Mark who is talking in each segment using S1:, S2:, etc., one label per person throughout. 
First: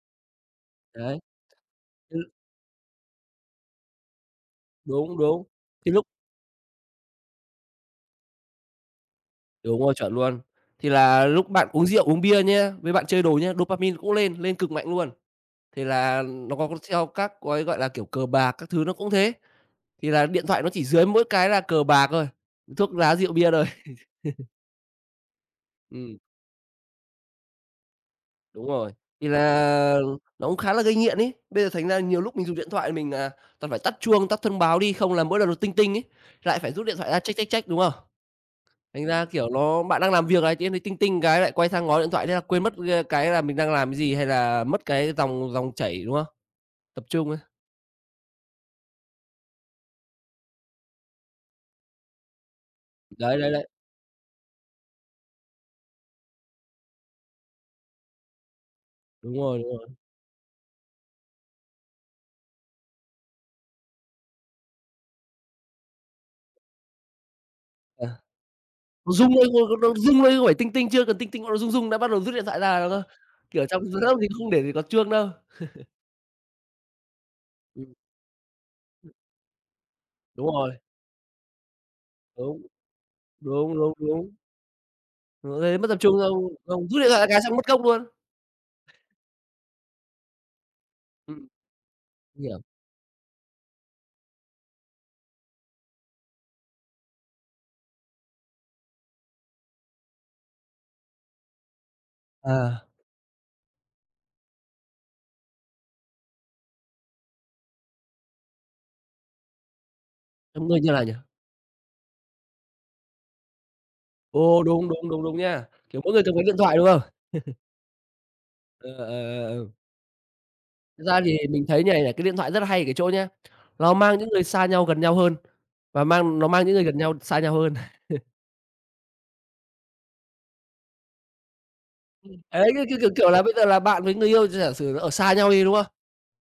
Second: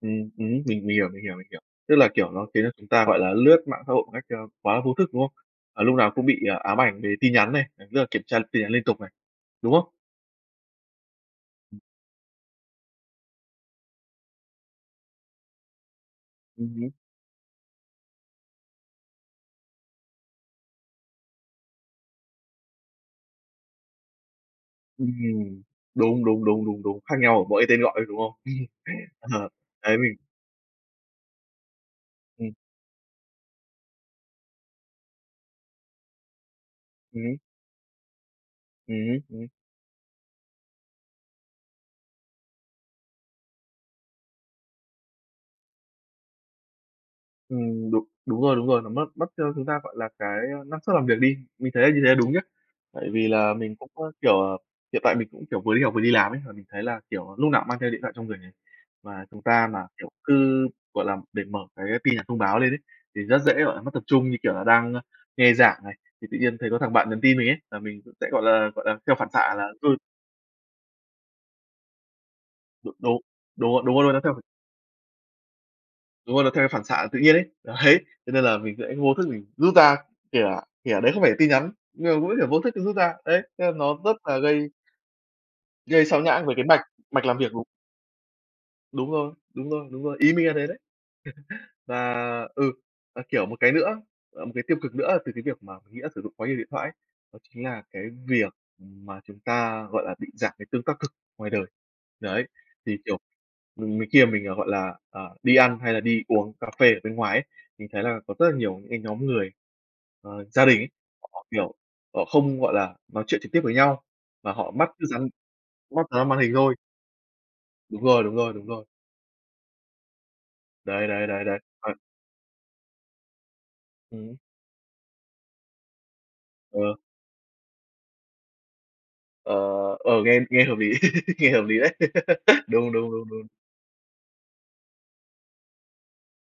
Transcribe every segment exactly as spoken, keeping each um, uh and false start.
S1: Ừm, ừm, mình mình hiểu,
S2: Đấy.
S1: mình hiểu, mình hiểu. Tức là,
S2: Ừm.
S1: kiểu, nó khiến chúng ta, gọi là, lướt mạng xã hội một cách, ơ, quá là vô thức,
S2: Đúng,
S1: đúng không?
S2: đúng.
S1: Và
S2: Cái
S1: lúc
S2: lúc
S1: nào cũng bị, ờ, ám ảnh về tin nhắn này, [unintelligible] rất là kiểm tra tin nhắn liên tục này, đúng
S2: Đúng
S1: không?
S2: rồi, chuẩn luôn. Thì là lúc bạn
S1: Ừm.
S2: uống rượu, uống bia nha, với bạn chơi đồ nhá, dopamine cũng lên, lên cực mạnh luôn. Thì là nó có có
S1: Ừm hứm.
S2: theo các gói, gọi là, kiểu, cờ bạc các thứ nó cũng thế. Thì là điện thoại nó chỉ dưới mỗi cái là cờ bạc thôi, thuốc lá rượu bia thôi.
S1: Ưm, ừm.
S2: Ừm.
S1: Đúng, đúng, đúng, đúng, đúng. Khác nhau ở mỗi cái tên gọi, ơ, đúng không?
S2: Đúng rồi. Thì
S1: Ờ. Đấy,
S2: là
S1: mình
S2: nó cũng khá là gây nghiện ấy. Bây giờ thành ra nhiều lúc mình
S1: Ừm.
S2: dùng điện thoại mình, à, toàn phải tắt chuông, tắt thông báo đi, không là mỗi lần nó ting ting ấy, lại phải rút điện thoại ra
S1: Ừm
S2: check,
S1: hứm.
S2: check, check, đúng không?
S1: Ừm
S2: Thành
S1: hứm,
S2: ra,
S1: ừm.
S2: kiểu, nó bạn đang làm việc này, tự nhiên thấy ting ting cái lại quay sang ngó điện thoại, thế là quên mất, ơ, cái là mình đang làm cái gì hay là mất cái dòng dòng chảy, đúng không? Tập trung ấy.
S1: Ừm, đúng. Đúng rồi, đúng rồi, nó mất mất cho chúng ta, gọi là, cái năng suất làm việc đi. Mình thấy là như thế đúng nhá. Tại vì
S2: Đấy, đấy,
S1: là
S2: đấy.
S1: mình cũng, ơ, kiểu, ờ hiện tại mình cũng, kiểu, vừa đi học vừa đi làm ấy, và mình thấy là, kiểu, núc nào mang theo điện thoại trong người này, và
S2: Đúng
S1: chúng
S2: rồi,
S1: ta
S2: đúng
S1: mà,
S2: rồi.
S1: kiểu, cứ, gọi là, để mở cái tin nhắn thông báo lên ấy, thì rất dễ, gọi là, mất tập trung như, kiểu, là đang, ơ, nghe giảng này, thì tự nhiên thấy có thằng bạn nhắn tin mình ấy, là mình
S2: Ờ.
S1: cũng sẽ, gọi là gọi là,
S2: Nó
S1: theo phản
S2: rung lên
S1: xạ là
S2: thôi, đâu
S1: [unintelligible]
S2: rung lên không phải ting ting, chưa cần ting ting nó đã rung rung đã bắt đầu rút điện thoại ra
S1: Đ
S2: rồi cơ,
S1: đúng.
S2: kiểu,
S1: Đúng rồi,
S2: trong rõ
S1: đúng rồi.
S2: ràng
S1: Nó
S2: mình
S1: theo
S2: không để ý có chuông đâu.
S1: Đúng rồi, nó theo cái phản xạ tự nhiên ấy. Đấy,
S2: Ừm.
S1: cho nên là mình sẽ vô thức mình rút ra, kể
S2: Đúng
S1: cả
S2: rồi.
S1: kể cả đấy không phải là tin nhắn, nhưng mà vẫn, kiểu, vô
S2: Đúng.
S1: thức, ừ, rút ra. Đấy, thế là
S2: Đúng, đúng,
S1: nó rất
S2: đúng.
S1: là gây
S2: Nó gây mất tập
S1: gây
S2: trung
S1: sao
S2: xong
S1: nhãng về cái mạch,
S2: xong rút điện
S1: mạch
S2: thoại
S1: làm
S2: cái
S1: việc
S2: xong
S1: đúng
S2: mất gốc luôn.
S1: Đúng rồi. Đúng rồi, đúng rồi. Ý mình là thế đấy.
S2: Ừm.
S1: Và,
S2: Hiểu.
S1: ừ, và, kiểu, một cái nữa, ờ, một cái tiêu cực nữa từ cái việc mà mình nghĩ là sử dụng quá nhiều điện thoại ấy, đó chính là cái việc mà chúng ta, gọi là, bị giảm cái tương tác thực ngoài đời. Đấy,
S2: Ờ.
S1: thì, kiểu, ừm, mình khi mình, gọi là, ờ, đi ăn hay là đi uống cà phê ở bên ngoài ấy, thì thấy là có rất là nhiều những cái nhóm người, ờ, gia đình
S2: [unintelligible]
S1: ấy,
S2: như nào nhỉ?
S1: họ, kiểu, ờ, không, gọi là, nói chuyện trực tiếp với nhau mà
S2: Ồ,
S1: họ
S2: đúng,
S1: mắt cứ
S2: đúng, đúng,
S1: dán
S2: đúng nha! Kiểu,
S1: mắt dán
S2: mỗi người
S1: vào cái
S2: cầm
S1: màn
S2: cái
S1: hình
S2: điện
S1: thôi.
S2: thoại, đúng không?
S1: Đúng rồi, đúng rồi, đúng rồi.
S2: Ờ, ờ, ờ, ờm. Thật
S1: Đấy,
S2: ra
S1: đấy,
S2: thì
S1: đấy, đấy.
S2: mình thấy như
S1: Hoặc
S2: này này, cái điện thoại rất là hay ở cái chỗ nhá, nó mang những
S1: Ừm.
S2: người xa nhau gần nhau hơn, và mang nó mang những
S1: Ờ.
S2: người gần nhau xa nhau hơn.
S1: Ờ, ờ, nghe nghe hợp lý. Nghe hợp lý đấy.
S2: Ấy, cứ
S1: Đúng,
S2: cứ kiểu
S1: đúng, đúng,
S2: kiểu, là
S1: đúng.
S2: bây giờ là bạn với người yêu, gi giả sử ở xa nhau đi, đúng không?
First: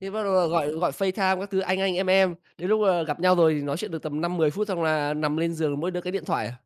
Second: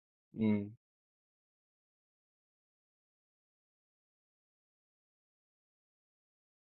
S2: Thế bắt đầu là gọi
S1: Ừm.
S2: gọi FaceTime các thứ anh anh, em em, đến lúc là gặp nhau rồi thì nói chuyện được tầm năm, mười phút xong là nằm lên giường mỗi đứa cái điện thoại à.